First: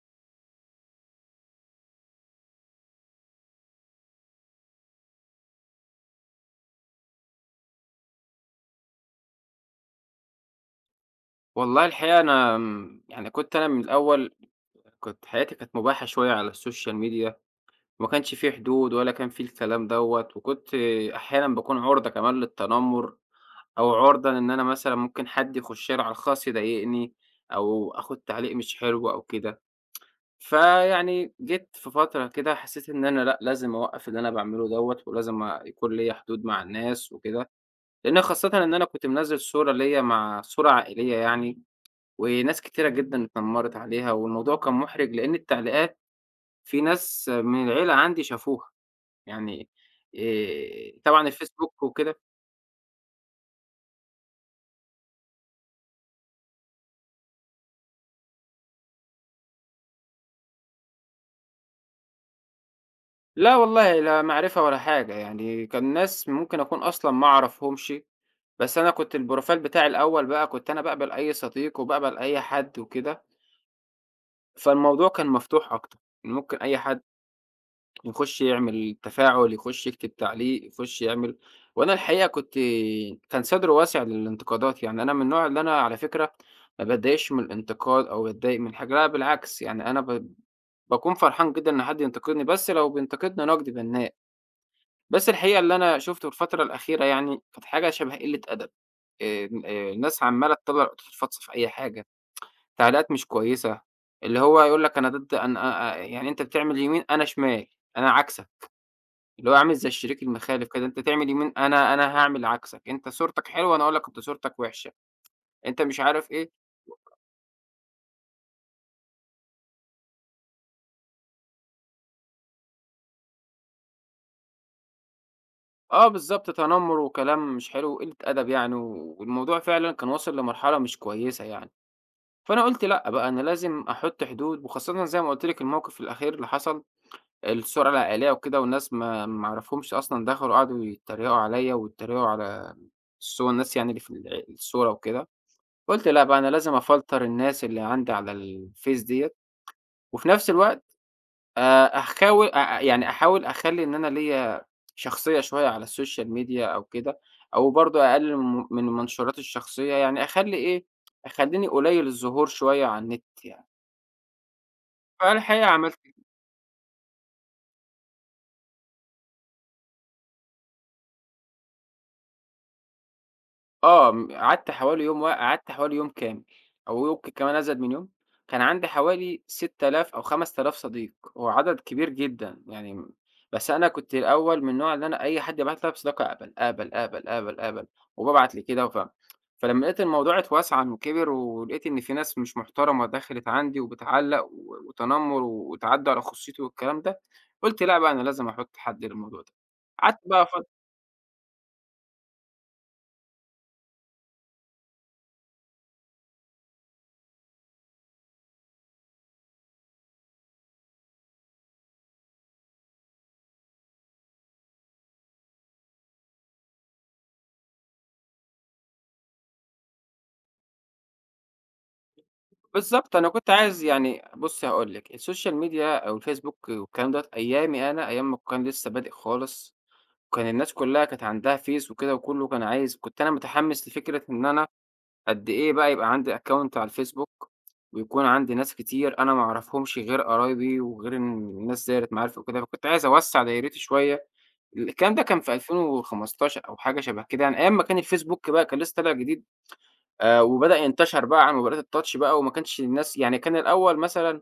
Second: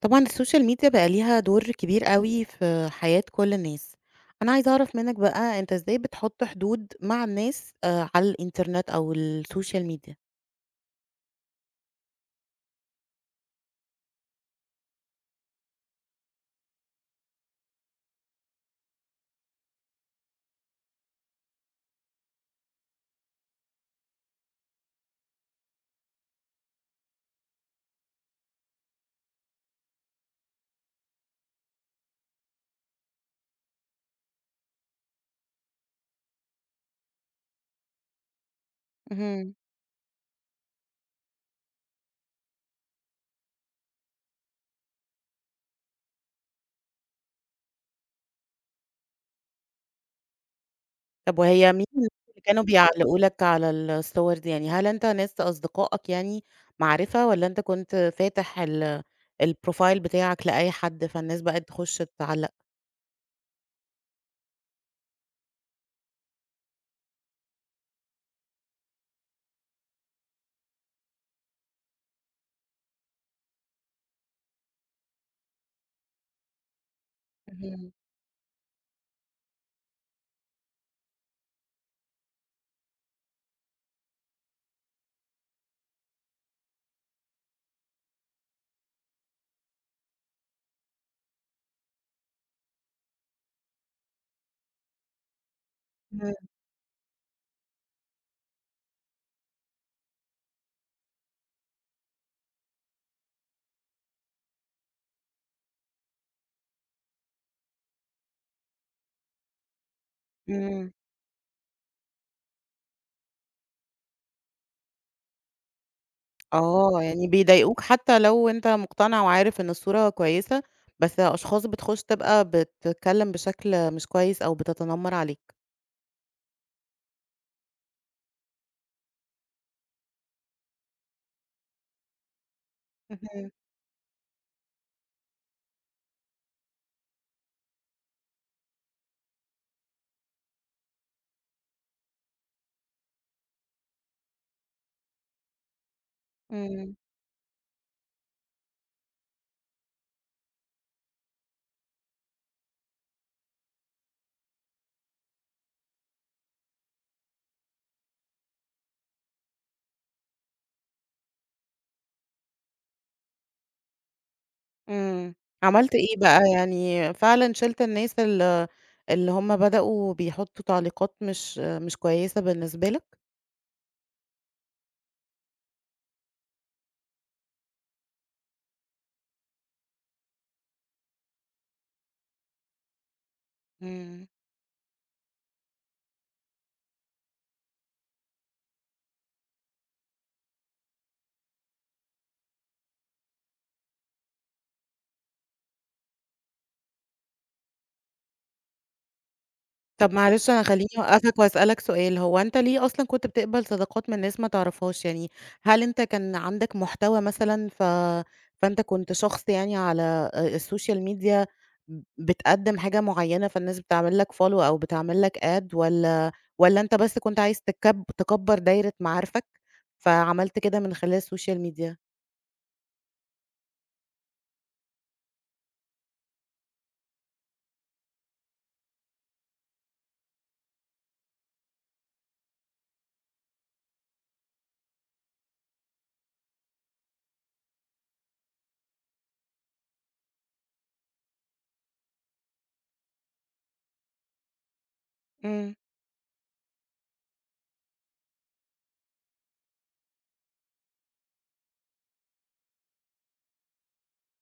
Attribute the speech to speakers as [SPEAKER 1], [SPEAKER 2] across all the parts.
[SPEAKER 1] طبعًا السوشيال ميديا بقى ليها دور كبير أوي في حياة كل الناس. أنا عايزة أعرف منّك بقى أنت إزاي بتحُط حدود مع الناس على الإنترنت أو السوشيال ميديا؟
[SPEAKER 2] والله الحقيقة أنا يعني كنت أنا من الأول كنت حياتي كانت مُباحة شوية على السوشيال ميديا، وما كانش في حدود ولا كان في الكلام دوّة، وكنت أحيانًا باكون عُرضة كمان للتنمُر، أو عُرضة لإن أنا مثلًا ممكن حد يخُش لي على الخاص يضايقني، أو آخُد تعليق مش حلو أو كده. فيعني جيت في فترة كده حسّيت إن أنا لأ، لازم أوقّف اللي أنا باعمله دوّة، ولازم يكون ليّا حدود مع الناس وكده، لإن خاصةً إن أنا كنت منزّل
[SPEAKER 1] اهم.
[SPEAKER 2] صورة ليّا مع صورة عائلية يعني، وناس كتيرة جدًا اتنمّرت عليها، والموضوع كان مُحرِج لإن التعليقات في ناس من العيلة عندي شافوها، يعني طبعًا
[SPEAKER 1] طب وهي
[SPEAKER 2] الفيسبوك
[SPEAKER 1] مين الناس
[SPEAKER 2] وكده.
[SPEAKER 1] اللي كانوا بيعلّقوا لك على الصور دي يعني؟ هل أنت ناس أصدقائك يعني معرفة والّا أنت كنت فاتح ال الprofile بتاعك لأي حد، فالناس بقت تخُش تعلّق؟
[SPEAKER 2] لا والله، لا معرفة ولا حاجة، يعني كان ناس ممكن أكون أصلًا ما أعرفهمش، بس أنا كنت البروفايل بتاعي الأول بقى كنت أنا باقبل أي صديق وباقبل أي حد وكده، فالموضوع كان مفتوح أكتر، يعني ممكن أي حد
[SPEAKER 1] اهم.
[SPEAKER 2] يخش يعمل تفاعل، يخش يكتب تعليق، يخش يعمل. وأنا الحقيقة كنت كان صدري واسع للانتقادات، يعني أنا من النوع اللي أنا على فكرة ما باتضايقش من الانتقاد أو باتضايق من حاجة، لا بالعكس، يعني أنا باكون فرحان جدًا إن حد ينتقدني، بس لو بينتقدني نقد بنّاء. بس الحقيقة اللي أنا شُفته
[SPEAKER 1] إمم،
[SPEAKER 2] في الفترة الأخيرة يعني كانت حاجة شبه قلة أدب، الناس عمّالة تطلّع الفاضصة في أي حاجة، تعليقات مش كويسة، اللي هو يقول لك أنا ضد، أنا أ أ يعني أنت بتعمل يمين أنا شمال، أنا عكسك. اللي هو عامل زي الشريك المخالف كده،
[SPEAKER 1] إمم.
[SPEAKER 2] أنت تعمل يمين أنا هاعمل عكسك، أنت صورتك حلوة أنا أقول لك أنت صورتك وحشة، أنت مش عارف إيه.
[SPEAKER 1] آه، يعني بيضايقوك حتى لو أنت مقتنع وعارف إن الصورة كويسة، بس أشخاص بتخش تبقى بتتكلّم بشكل مش كويس أو بتتنمر عليك.
[SPEAKER 2] آه بالضبط، تنمُّر وكلام مش حلو وقلة أدب يعني، والموضوع فعلًا كان واصل لمرحلة مش كويسة يعني. فأنا قُلت لأ بقى أنا
[SPEAKER 1] اهم.
[SPEAKER 2] لازم أحُط حدود، وخاصةً زي ما قُلت لِك الموقف الأخير اللي حصل، السرعة العالية وكده، والناس ما أعرفهمش أصلًا دخلوا قعدوا يتريقوا عليَّ ويتريقوا على الناس يعني اللي في الصورة وكده. قُلت لأ بقى أنا لازم
[SPEAKER 1] إمم،
[SPEAKER 2] أفلتر الناس اللي عندي على الفيس ديّة، وفي نفس الوقت أحكاول أ أ يعني أحاول أخلّي إن أنا ليّا شخصية شوية على السوشيال ميديا أو كده، أو برضه أقلل من المنشورات الشخصية، يعني أخلّي إيه، أخلّيني قليل الظهور شوية على النت يعني.
[SPEAKER 1] إمم.
[SPEAKER 2] فالحقيقة
[SPEAKER 1] عملت
[SPEAKER 2] عملت
[SPEAKER 1] إيه بقى؟ يعني فعلًا شِلت الناس ال اللي هُم بدأوا بيحطّوا تعليقات مش كويسة بالنسبة لك؟
[SPEAKER 2] آه، قعدت حوالي يوم وا قعدت حوالي يوم كامل أو يمكن كمان أزيد من يوم، كان عندي حوالي 6000 أو 5000 صديق، هو عدد كبير جدًا يعني بس أنا كنت
[SPEAKER 1] إمم.
[SPEAKER 2] الأول من النوع اللي أنا أي حد يبعت لي على صداقة أقبل، أقبل، أقبل، أقبل، أقبل، وبابعت لكده فلمّا لقيت الموضوع اتوسع وكبر ولقيت إن في ناس مش محترمة دخلت عندي وبتعلّق وتنمر وتعدّي على خصوصيتي والكلام ده، قُلت لأ بقى أنا لازم أحط حد للموضوع ده.
[SPEAKER 1] طب
[SPEAKER 2] قعدت بقى
[SPEAKER 1] معلش
[SPEAKER 2] ف
[SPEAKER 1] أنا خلّيني أوقّفك وأسألك سؤال، هو أنت ليه أصلًا كنت بتقبل صداقات من ناس ما تعرفهاش؟ يعني هل أنت كان عندك محتوى مثلًا فأنت كنت شخص يعني على السوشيال ميديا بتقدّم حاجة معيّنة فالناس بتعمل لك follow أو بتعمل لك ad والّا أنت بس كنت عايز تكبّر دايرة معارفك، فعملت كده من خلال السوشيال ميديا؟
[SPEAKER 2] بالضبط، أنا كنت عايز يعني بُصّي هاقول لِك، السوشيال ميديا أو الفيسبوك والكلام دوّة أيامي أنا، أيام ما كان لسه بادئ خالص، وكان الناس كلّها كانت عندها فيس وكده وكلّه كان عايز، كنت أنا متحمّس لفكرة إن أنا قد إيه بقى يبقى عندي account على الفيسبوك، ويكون عندي ناس كتير أنا ما أعرفهمش غير قرايبي وغير الناس دايرة معارفي وكده، فكنت عايز أوسّع دايرتي شوية. الكلام ده كان في
[SPEAKER 1] إمم،
[SPEAKER 2] 2015 أو حاجة شبه كده، يعني أيام ما كان الفيسبوك بقى كان لسه طالع جديد. وبدأ ينتشر بقى على موبايلات الTouch بقى، وما كانش الناس يعني كان الأول مثلًا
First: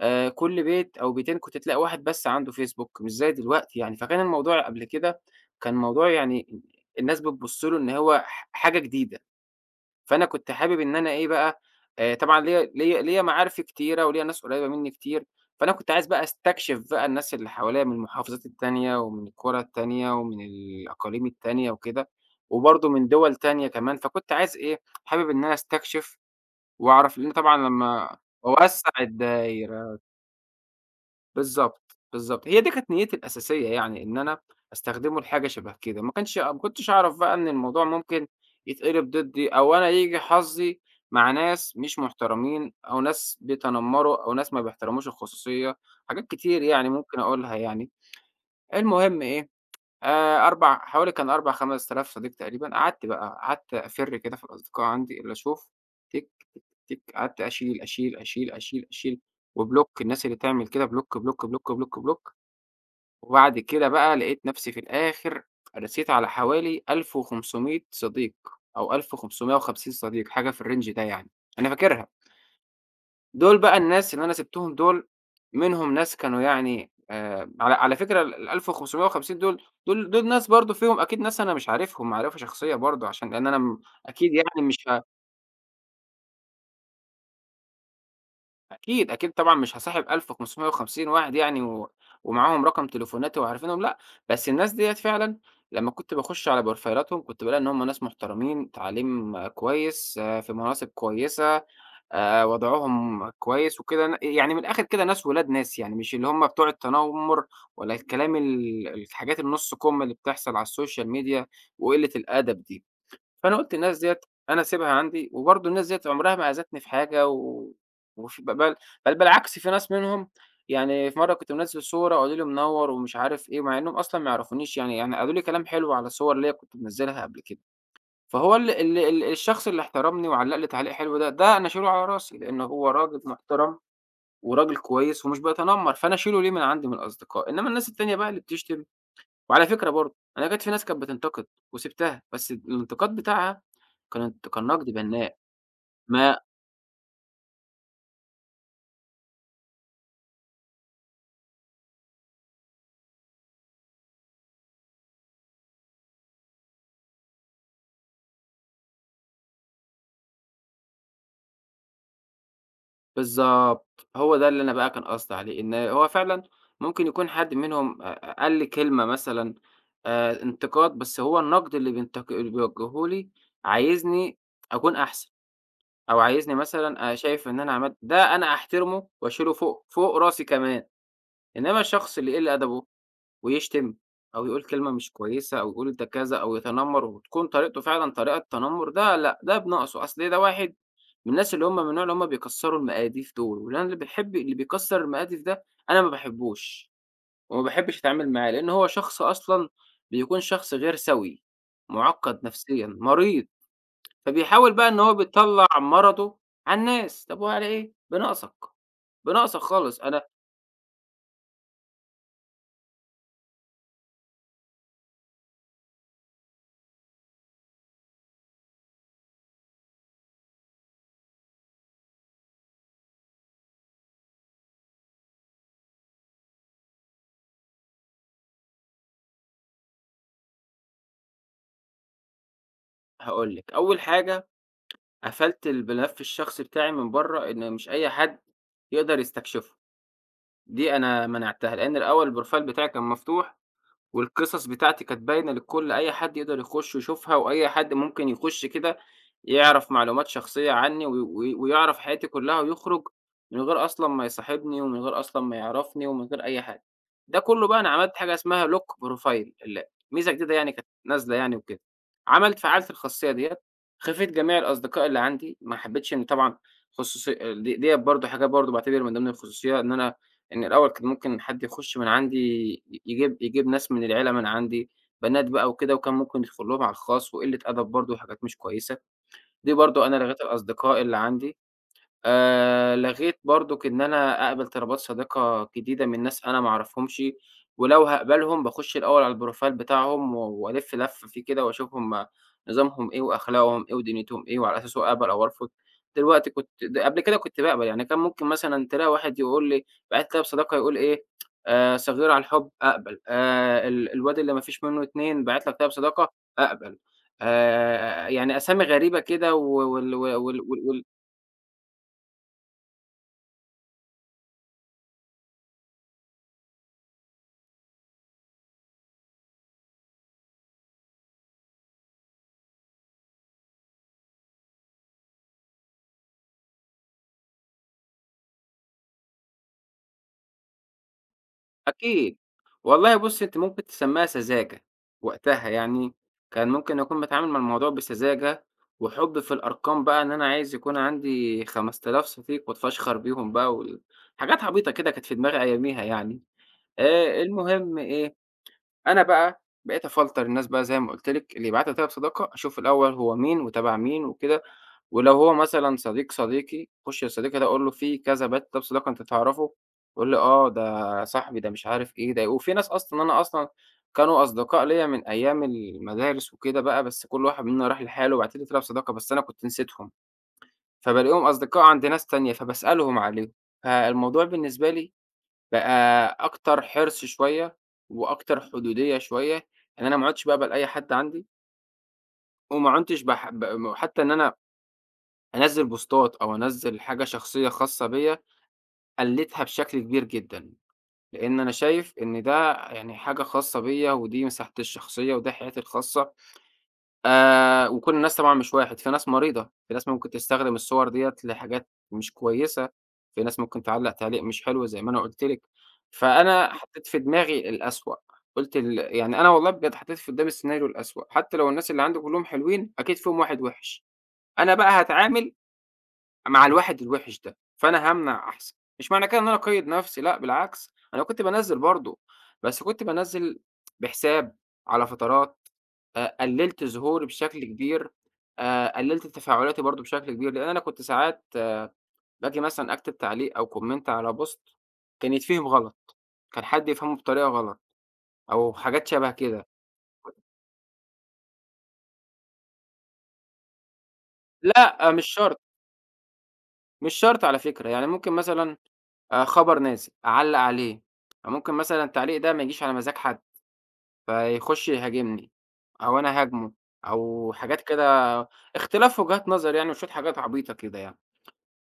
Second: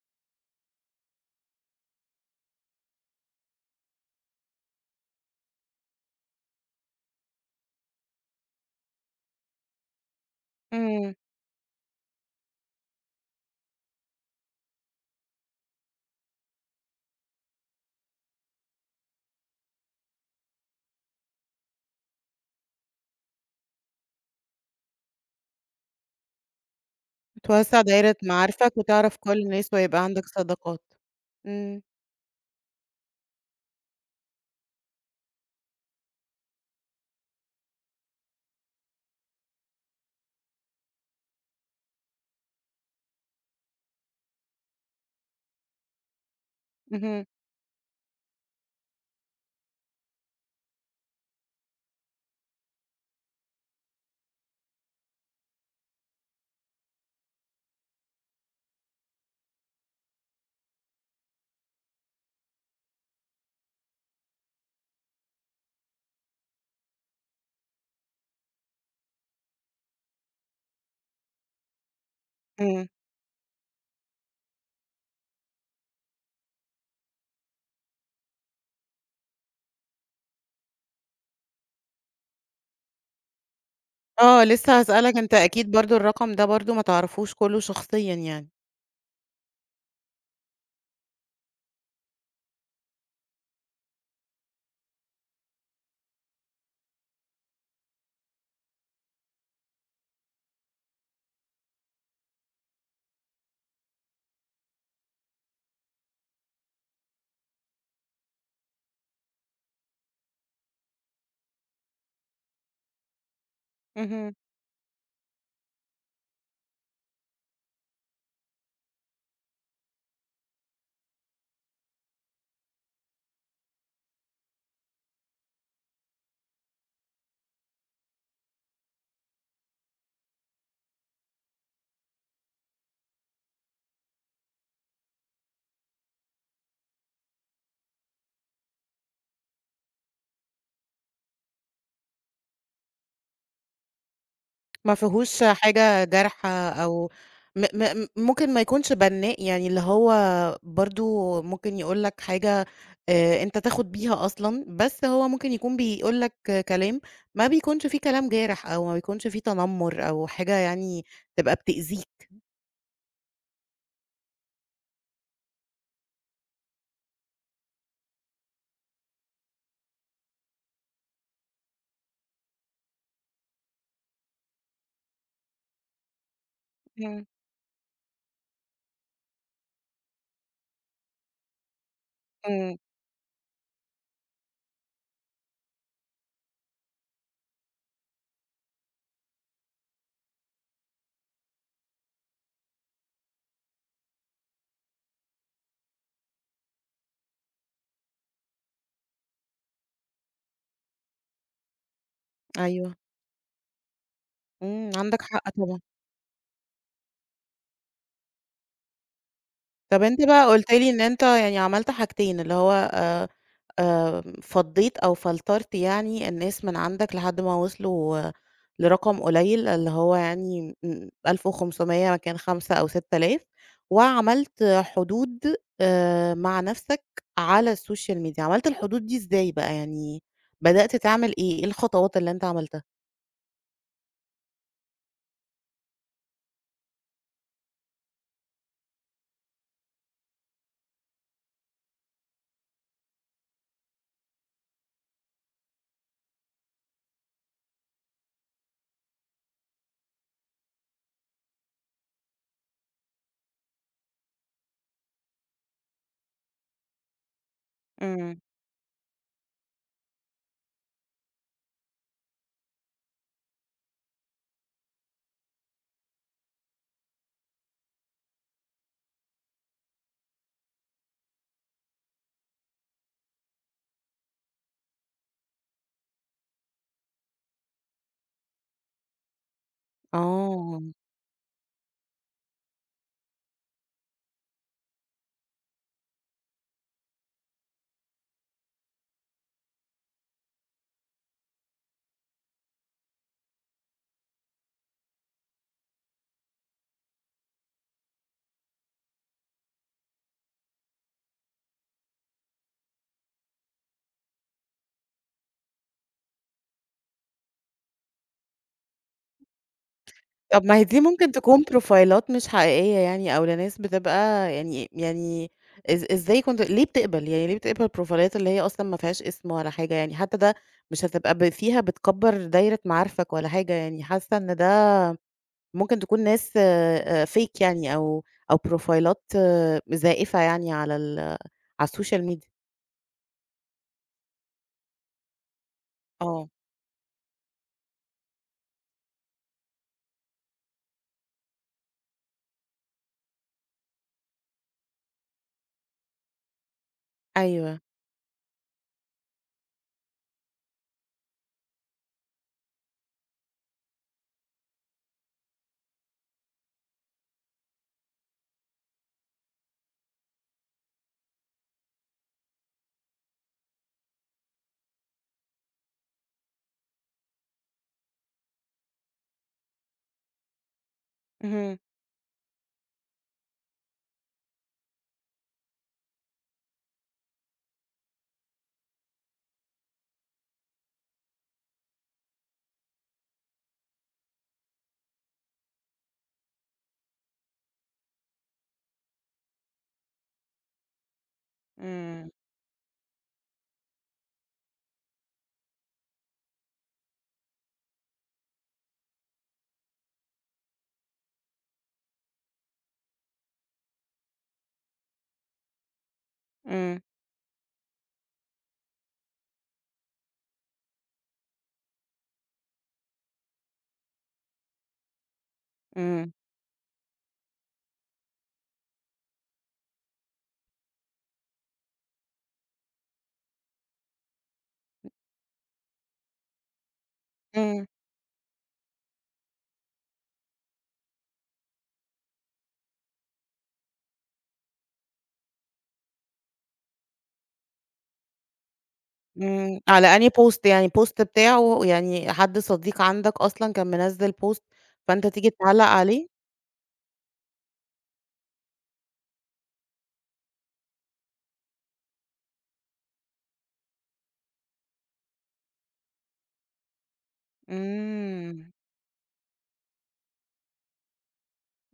[SPEAKER 2] كل بيت أو بيتين كنت تلاقي واحد بس عنده Facebook مش زي دلوقتي يعني، فكان الموضوع قبل كده كان موضوع يعني الناس بتبُص له إن هو حاجة جديدة. فأنا كنت حابب إن أنا
[SPEAKER 1] إمم.
[SPEAKER 2] إيه بقى، طبعًا ليّا معارفي كتيرة وليّا ناس قريّبة منّي كتير، فأنا كنت عايز بقى أستكشف بقى الناس اللي حواليّا من المحافظات التانية ومن القرى التانية ومن الأقاليم التانية وكده، وبرضه من دِوَل تانية كمان، فكنت عايز إيه، حابب إن أنا أستكشف وأعرف لإن طبعًا
[SPEAKER 1] توسّع دايرة
[SPEAKER 2] لمّا
[SPEAKER 1] معارفك
[SPEAKER 2] أوسّع
[SPEAKER 1] وتعرف كل الناس
[SPEAKER 2] الدايرة.
[SPEAKER 1] ويبقى عندك صداقات. إمم.
[SPEAKER 2] بالضبط، بالضبط. هي دي كانت نيّتي الأساسية، يعني إن أنا أستخدمه لحاجة شبه كده، ما كنتش أعرف بقى إن الموضوع ممكن يتقلب ضدي أو أنا ييجي حظّي مع ناس مش محترمين أو ناس بيتنمّروا أو ناس ما بيحترموش الخصوصية، حاجات كتير يعني ممكن
[SPEAKER 1] اهم.
[SPEAKER 2] أقولها يعني. المهم إيه، 4 حوالي كان 4، 5000 صديق تقريبًا، قعدت بقى قعدت أفِر كده في الأصدقاء عندي اللي أشوف تِك، تِك، قعدت أشيل، أشيل، أشيل، أشيل، أشيل، وبلوك، الناس اللي تعمل كده بلوك، بلوك، بلوك، بلوك، بلوك. وبعد كده بقى لقيت نفسي في الآخر رسيت على حوالي 1500 صديق أو 1550 صديق، حاجة في الرينج ده يعني، أنا فاكرها.
[SPEAKER 1] إمم.
[SPEAKER 2] دول بقى الناس اللي أنا سِبتهم دول، منهم ناس كانوا يعني على فكرة ال ال1550 دول، دول ناس برضه فيهم أكيد ناس أنا مش عارفهم معرفة شخصية برضه عشان لإن أنا أكيد
[SPEAKER 1] آه،
[SPEAKER 2] يعني
[SPEAKER 1] لسه
[SPEAKER 2] مش
[SPEAKER 1] هاسألك أنت أكيد برضه الرقم ده برضه ما تعرفوش كلّه شخصيًا يعني.
[SPEAKER 2] أكيد، أكيد طبعًا مش هاصاحب 1550 واحد يعني ومعاهم رقم تليفوناتي وعارفينهم لأ، بس الناس ديّة فعلًا لمّا كنت باخش على بروفايلاتهم كنت بالاقي إن هم ناس محترمين، تعليم آه، كويس، آه، في مناصب كويسة، وضعهم كويس وكده، يعني من الآخر كده ناس ولاد ناس، يعني مش اللي هم بتوع التنمر ولا الكلام ال الحاجات النُص كُم اللي بتحصل على السوشيال ميديا وقلة الأدب دي. فأنا قُلت الناس ديّة
[SPEAKER 1] اهم.
[SPEAKER 2] أنا أسيبها عندي، وبرضه الناس ديّة عمرها ما آذتني في حاجة، و وف ب بل بل بالعكس في ناس منهم يعني في مرّة كنت منزّل صورة وقالوا لي منوّر ومش عارف إيه، مع إنهم أصلًا ما يعرفونيش يعني، يعني قالوا لي كلام حلو على صور ليّا كنت منزّلها قبل كده. فهو ال ال ال الشخص اللي احترمني وعلّق لي تعليق حلو ده، ده أنا أشيله على راسي، لإن هو راجل محترم وراجل كويس ومش بيتنمر، فأنا أشيله ليه من عندي من الأصدقاء، إنما الناس التانية بقى اللي بتشتم. وعلى فكرة برضه أنا جات في ناس كانت بتنتقد وسِبتها، بس الانتقاد بتاعها كان نقد
[SPEAKER 1] ما
[SPEAKER 2] بنّاء.
[SPEAKER 1] فيهوش حاجة
[SPEAKER 2] ما
[SPEAKER 1] جارحة أو م م ممكن ما يكونش بنّاء، يعني اللي هو برضه ممكن يقول لك حاجة أنت تاخد بيها أصلًا، بس هو ممكن يكون بيقول لك كلام ما بيكونش فيه كلام جارح أو ما بيكونش فيه تنمر أو حاجة يعني تبقى بتأذيك.
[SPEAKER 2] بالضبط، هو ده اللي أنا بقى كان قصدي عليه، إن هو فعلًا ممكن يكون حد منهم قال لي كلمة مثلًا انتقاد، بس هو النقد اللي بيوجّهه لي عايزني أكون أحسن، أو عايزني مثلًا
[SPEAKER 1] إمم.
[SPEAKER 2] شايف إن أنا عملت ده، أنا أحترمه وأشيله فوق راسي كمان. إنّما الشخص اللي يقِل
[SPEAKER 1] إمم.
[SPEAKER 2] أدبه ويشتم أو يقول كلمة مش كويسة أو يقول ده كذا أو يتنمر وتكون طريقته فعلًا طريقة تنمر، ده لأ، ده بناقصه، أصل ده واحد من الناس اللي هم من النوع اللي هم بيكسّروا المقاديف دول، واللي أنا اللي باحب اللي بيكسّر المقاديف ده أنا ما باحبوش، وما باحبش أتعامل معاه، لإن هو شخص أصلًا بيكون شخص غير سوي، مُعقّد نفسيًا،
[SPEAKER 1] أيوه.
[SPEAKER 2] مريض، فبيحاول بقى
[SPEAKER 1] إمم.
[SPEAKER 2] إن هو
[SPEAKER 1] عندك حق
[SPEAKER 2] بيطلّع
[SPEAKER 1] طبعًا.
[SPEAKER 2] مرضه على الناس، طب وعلى إيه؟ بناقصك، بناقصك خالص.
[SPEAKER 1] طَب أنت
[SPEAKER 2] أنا
[SPEAKER 1] بقى قُلت لي إن أنت يعني عملت حاجتين، اللي هو آمم، فضّيت أو فلترت يعني الناس من عندك لحد ما وصلوا آه، لرقم قليل، اللي هو يعني 1500 مكان 5 أو 6000، وعملت حدود مع نَفْسك على الSocial media. عملت الحدود دي إزاي بقى؟ يعني بدأت تعمل إيه، إيه الخطوات اللي أنت عملتها؟
[SPEAKER 2] هاقول لِك، أول حاجة قفلت الملف الشخصي بتاعي من بره إن مش أي حد يقدر يستكشفه، دي أنا منعتها، لأن الأول البروفايل بتاعي كان مفتوح والقصص بتاعتي كانت باينة للكل، أي حد يقدر يخش يشوفها، وأي حد ممكن يخش كده يعرف معلومات شخصية عني و و ويعرف حياتي كلها ويخرج من غير أصلًا ما يصاحبني، ومن غير أصلًا ما يعرفني، ومن غير أي حاجة. ده كله بقى أنا عملت حاجة
[SPEAKER 1] إمم.
[SPEAKER 2] اسمها lock profile، ميزة جديدة يعني كانت نازلة يعني وكده. فعّلت الخاصية ديّة، خفِت جميع الأصدقاء اللي عندي، ما حبيتش إن طبعًا خصوصي، ديّة برضه حاجة برضه باعتبر من ضمن الخصوصية إن أنا لإن الأول كان ممكن حد يخش من عندي ي يجيب يجيب ناس من العيلة من عندي، بنات بقى وكده، وكان ممكن يدخل لهم على الخاص وقلة أدب برضه وحاجات مش كويسة. دي برضه أنا لغيت
[SPEAKER 1] آه.
[SPEAKER 2] الأصدقاء اللي عندي. لغيت برضُك إن أنا أقبل طلبات صديقة جديدة من ناس أنا ما أعرفهمش، ولو هاقبلهم باخُش الأول على الprofile بتاعهم و وألِف لَفّة فيه كده وأشوف هُم نظامهم إيه وأخلاقهم إيه ودنيتهم إيه، وعلى أساسه أقبل أو أرفض. دلوقتي كنت قبل كده كنت باقبل، يعني كان ممكن مثلًا تلاقي واحد يقول لي باعت طلب صداقة يقول إيه، صغير على الحُب أقبل، ال الواد اللي ما فيش منّه اتنين باعت لك طلب صداقة أقبل. يعني أسامي غريبة كده و وال وال وال
[SPEAKER 1] طب ما هي دي
[SPEAKER 2] وال
[SPEAKER 1] ممكن تكون بروفايلات مش حقيقية، يعني أو لناس بتبقى يعني إزاي كنت ليه بتقبل، يعني ليه بتقبل بروفايلات اللي هي أصلًا ما فيهاش اسم ولا حاجة يعني، حتى ده مش هتبقى فيها بتكبّر دايرة معارفك ولا حاجة يعني، حاسة إن ده ممكن تكون ناس fake يعني أو بروفايلات آه، زائفة يعني على على السوشيال
[SPEAKER 2] أكيد.
[SPEAKER 1] ميديا.
[SPEAKER 2] والله بُصّي، أنتِ ممكن تسمّيها سذاجة وقتها يعني،
[SPEAKER 1] آه.
[SPEAKER 2] كان ممكن أكون باتعامل مع الموضوع بسذاجة وحُب في الأرقام بقى إن أنا عايز يكون عندي 5000 صديق وأتفشخر بيهم بقى وال حاجات عبيطة كده كانت في دماغي أياميها يعني.
[SPEAKER 1] أيوه.
[SPEAKER 2] المهم إيه، أنا بقى بقيت أفلتر الناس بقى زي ما قُلت لك، اللي يبعت لي طلب صداقة أشوف الأول هو مين وتبع مين وكده. ولو هو مثلًا صديق صديقي، أخش لصديقي ده أقول له في كذا بات ده بصداقة أنت تعرفه؟ يقول لي آه، ده صاحبي ده مش عارف إيه ده، وفي ناس أصلًا أنا كانوا أصدقاء ليّا من أيام المدارس وكده بقى، بس كل واحد منا راح لحاله وبعد كده طلع بصداقة بس أنا كنت نسيتهم، فبالاقيهم
[SPEAKER 1] اهم.
[SPEAKER 2] أصدقاء عند ناس تانية فباسألهم عليهم. فالموضوع بالنسبة لي بقى أكتر حرص شوية، وأكتر حدودية شوية، إن أنا ما اقعدش بقى أقبل أي حد عندي، وما عُنتش باح ب م حتى إن أنا أنزّل بوستات أو أنزّل حاجة شخصية خاصة بيّا، قلّدها بشكل كبير جدًا، لإن أنا شايف
[SPEAKER 1] إمم،
[SPEAKER 2] إن ده يعني حاجة خاصة بيّا، ودي مساحتي الشخصية، وده حياتي الخاصة. وكل الناس طبعًا مش واحد، في ناس مريضة، في ناس ممكن تستخدم الصور ديّة لحاجات مش كويسة، في ناس ممكن تعلّق تعليق مش حلو زي ما أنا قُلت لِك، فأنا إمم.
[SPEAKER 1] إمم،
[SPEAKER 2] حطيت في دماغي الأسوأ، قُلت ال يعني أنا والله بجد حطيت في قدّامي السيناريو الأسوأ، حتى لو الناس اللي عندي كلّهم حلوين، أكيد فيهم واحد وِحِش، أنا بقى هاتعامل
[SPEAKER 1] إمم،
[SPEAKER 2] مع الواحد الوحش ده، فأنا هامنع أحسن، مش معنى كده إن أنا أقيّد نفسي لأ بالعكس، أنا كنت بانزّل برضه، بس كنت بانزّل بحساب، على فترات، قلّلت ظهوري بشكل
[SPEAKER 1] إمم.
[SPEAKER 2] كبير، قلّلت تفاعلاتي برضه بشكل كبير، لإن أنا كنت ساعات آه، باجي مثلًا أكتب تعليق أو comment على post كان يتفهم غلط، كان حد يفهمه بطريقة غلط أو حاجات شبه كده.
[SPEAKER 1] إمم، على أنهي post؟ يعني post بتاعه، يعني حد صديق عندك أصلًا كان منزّل post
[SPEAKER 2] لأ آه، مش
[SPEAKER 1] فأنت تيجي
[SPEAKER 2] شرط،
[SPEAKER 1] تعلّق عليه؟
[SPEAKER 2] مش شرط على فكرة، يعني ممكن مثلًا خبر نازل، أعلّق عليه، ممكن مثلًا التعليق ده ما يجيش على مزاج حد، فيخش يهاجمني أو أنا أهاجمه، أو حاجات كده،
[SPEAKER 1] إمم.
[SPEAKER 2] اختلاف وجهات نظر يعني وشوية حاجات عبيطة كده يعني.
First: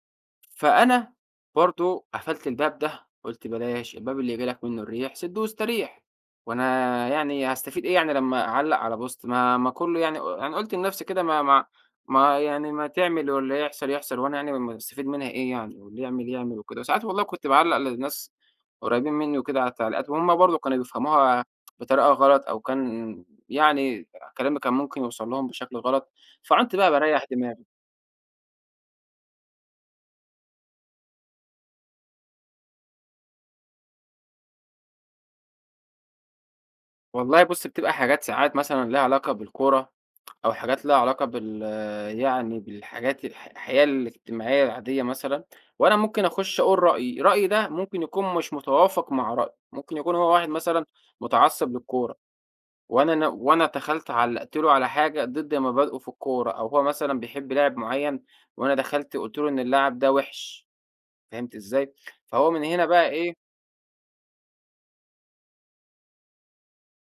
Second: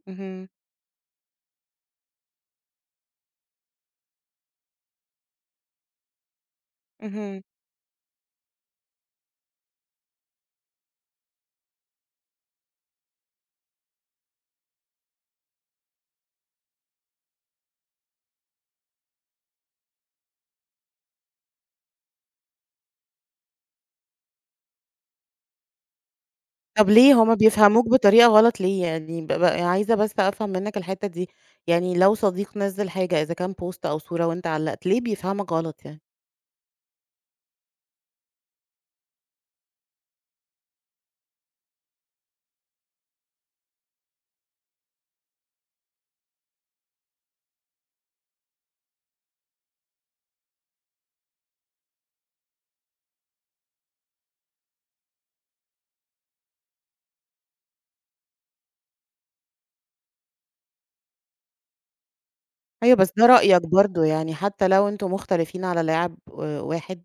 [SPEAKER 1] اهم.
[SPEAKER 2] فأنا برضه قفلت الباب ده، قُلت بلاش، الباب اللي يجي لك منّه الريح سِدُّه واستريح، وأنا
[SPEAKER 1] اهم.
[SPEAKER 2] يعني هاستفيد إيه يعني لمّا أعلّق على post، ما ما كلّه يعني، يعني قُلت لنفسي كده ما ما ما يعني ما تعمل واللي يحصل يحصل، وأنا يعني مستفيد منها إيه يعني، واللي يعمل يعمل وكده. وساعات والله كنت باعلّق لناس قريبين منّي وكده على التعليقات، وهُم برضه كانوا بيفهموها بطريقة غلط، أو كان يعني كلامي كان ممكن يوصل لهم بشكل غلط، فعنت
[SPEAKER 1] طب
[SPEAKER 2] بقى
[SPEAKER 1] ليه
[SPEAKER 2] باريّح
[SPEAKER 1] هُم
[SPEAKER 2] دماغي.
[SPEAKER 1] بيفهموك بطريقة غلط ليه يعني؟ ب ب عايزة بس أفهم منّك الحتّة دي، يعني لو صديق نزّل حاجة إذا كان post أو صورة وأنت علّقت، ليه بيفهمك غلط يعني؟
[SPEAKER 2] والله بُص، بتبقى حاجات ساعات مثلًا ليها علاقة بالكورة، أو حاجات ليها علاقة يعني بالحاجات الحياة الاجتماعية العادية مثلًا، وأنا ممكن أخش أقول رأيي، رأيي ده ممكن يكون مش متوافق مع رأيه، ممكن يكون هو واحد مثلًا متعصب للكورة، وأنا دخلت علّقت له على حاجة ضد مبادئه في الكورة، أو هو مثلًا بيحب لاعب معين، وأنا دخلت قُلت له إن اللاعب ده وِحِش، فهمت إزاي؟ فهو من هنا
[SPEAKER 1] أيوه
[SPEAKER 2] بقى
[SPEAKER 1] بس ده
[SPEAKER 2] إيه،
[SPEAKER 1] رأيك برضه، يعني حتى لو أنتم مختلفين على لاعب واحد،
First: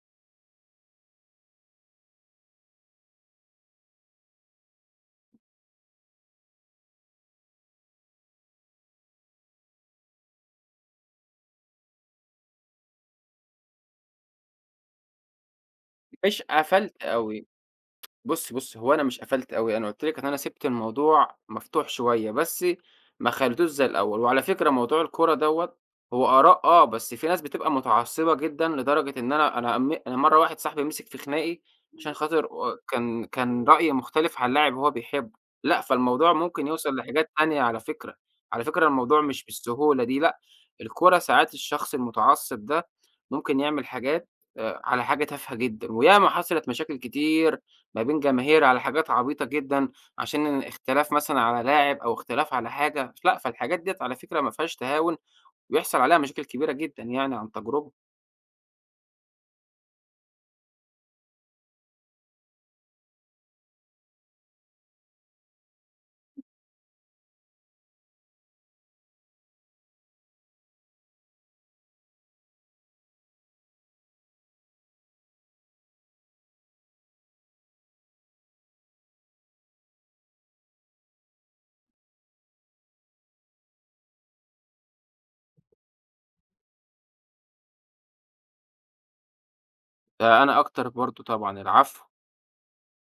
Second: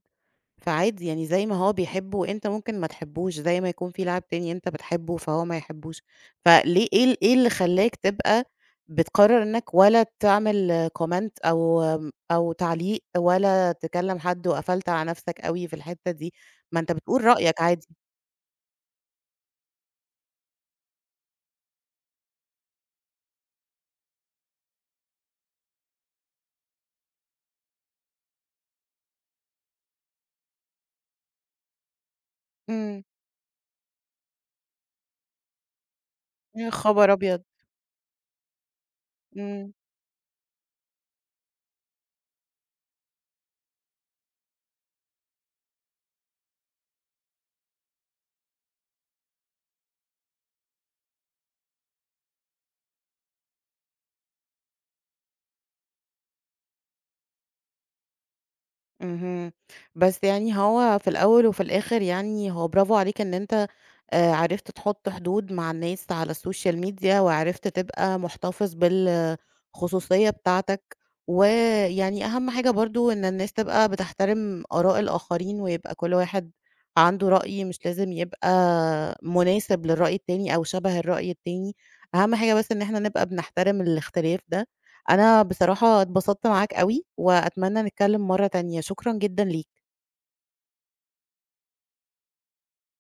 [SPEAKER 1] فعادي يعني زي ما هو بيحبه أنت ممكن ما تحبوش، زي ما يكون في لاعب تاني أنت بتحبه فهو ما يحبوش. فليه إيه اللي خلّاك تبقى بتقرّر إنك ولا تعمل comment أو تعليق، ولا تكلّم حد وقفلت على نَفْسك أوي في الحتّة دي؟
[SPEAKER 2] مش
[SPEAKER 1] ما أنت
[SPEAKER 2] قفلت
[SPEAKER 1] بتقول
[SPEAKER 2] أوي.
[SPEAKER 1] رأيك عادي.
[SPEAKER 2] بُصّي، بُصّي، هو أنا مش قفلت أوي، أنا قُلت لِك إن أنا سِبت الموضوع مفتوح شوية، بس ما خلّيتوش زي الأول. وعلى فكرة موضوع الكورة دوّة هو آراء آه، بس في ناس بتبقى متعصبة جدًا لدرجة إن أنا مرّة واحد صاحبي مسك في خناقي عشان خاطر
[SPEAKER 1] إمم.
[SPEAKER 2] كان رأيي مختلف عن لاعب هو بيحبه. لأ، فالموضوع ممكن
[SPEAKER 1] يا
[SPEAKER 2] يوصل
[SPEAKER 1] خبر
[SPEAKER 2] لحاجات
[SPEAKER 1] أبيض!
[SPEAKER 2] تانية على فكرة. على فكرة الموضوع مش
[SPEAKER 1] إمم.
[SPEAKER 2] بالسهولة دي لأ، الكورة ساعات الشخص المتعصب ده ممكن يعمل حاجات على حاجة تافهة جدًا، وياما حصلت مشاكل كتير ما بين جماهير على حاجات عبيطة جدًا، عشان اختلاف مثلًا على لاعب أو اختلاف على حاجة، لأ، فالحاجات ديّة على فكرة ما فيهاش تهاون، بيحصل عليها مشاكل كبيرة جدًا يعني عن تجربة،
[SPEAKER 1] اهم. بس يعني هو في الأول وفي الآخر، يعني هو برافو عليك إن أنت عرفت تحُط حدود مع الناس على السوشيال ميديا وعرفت تبقى مُحتفظ بالخصوصية بتاعتك، ويعني أهم حاجة برضه إن الناس تبقى بتحترم آراء الآخرين، ويبقى كل واحد عنده رأي مش لازم يبقى مناسب للرأي التاني أو شَبه الرأي التاني، أهم حاجة بس إن إحنا نبقى بنحترم الاختلاف ده. أنا بصراحة اتبسطت معاك أوي، وأتمنى نتكلم مرّة تانية، شكرًا جدًا ليك.
[SPEAKER 2] فأنا أكتر برضه طبعًا، العفو.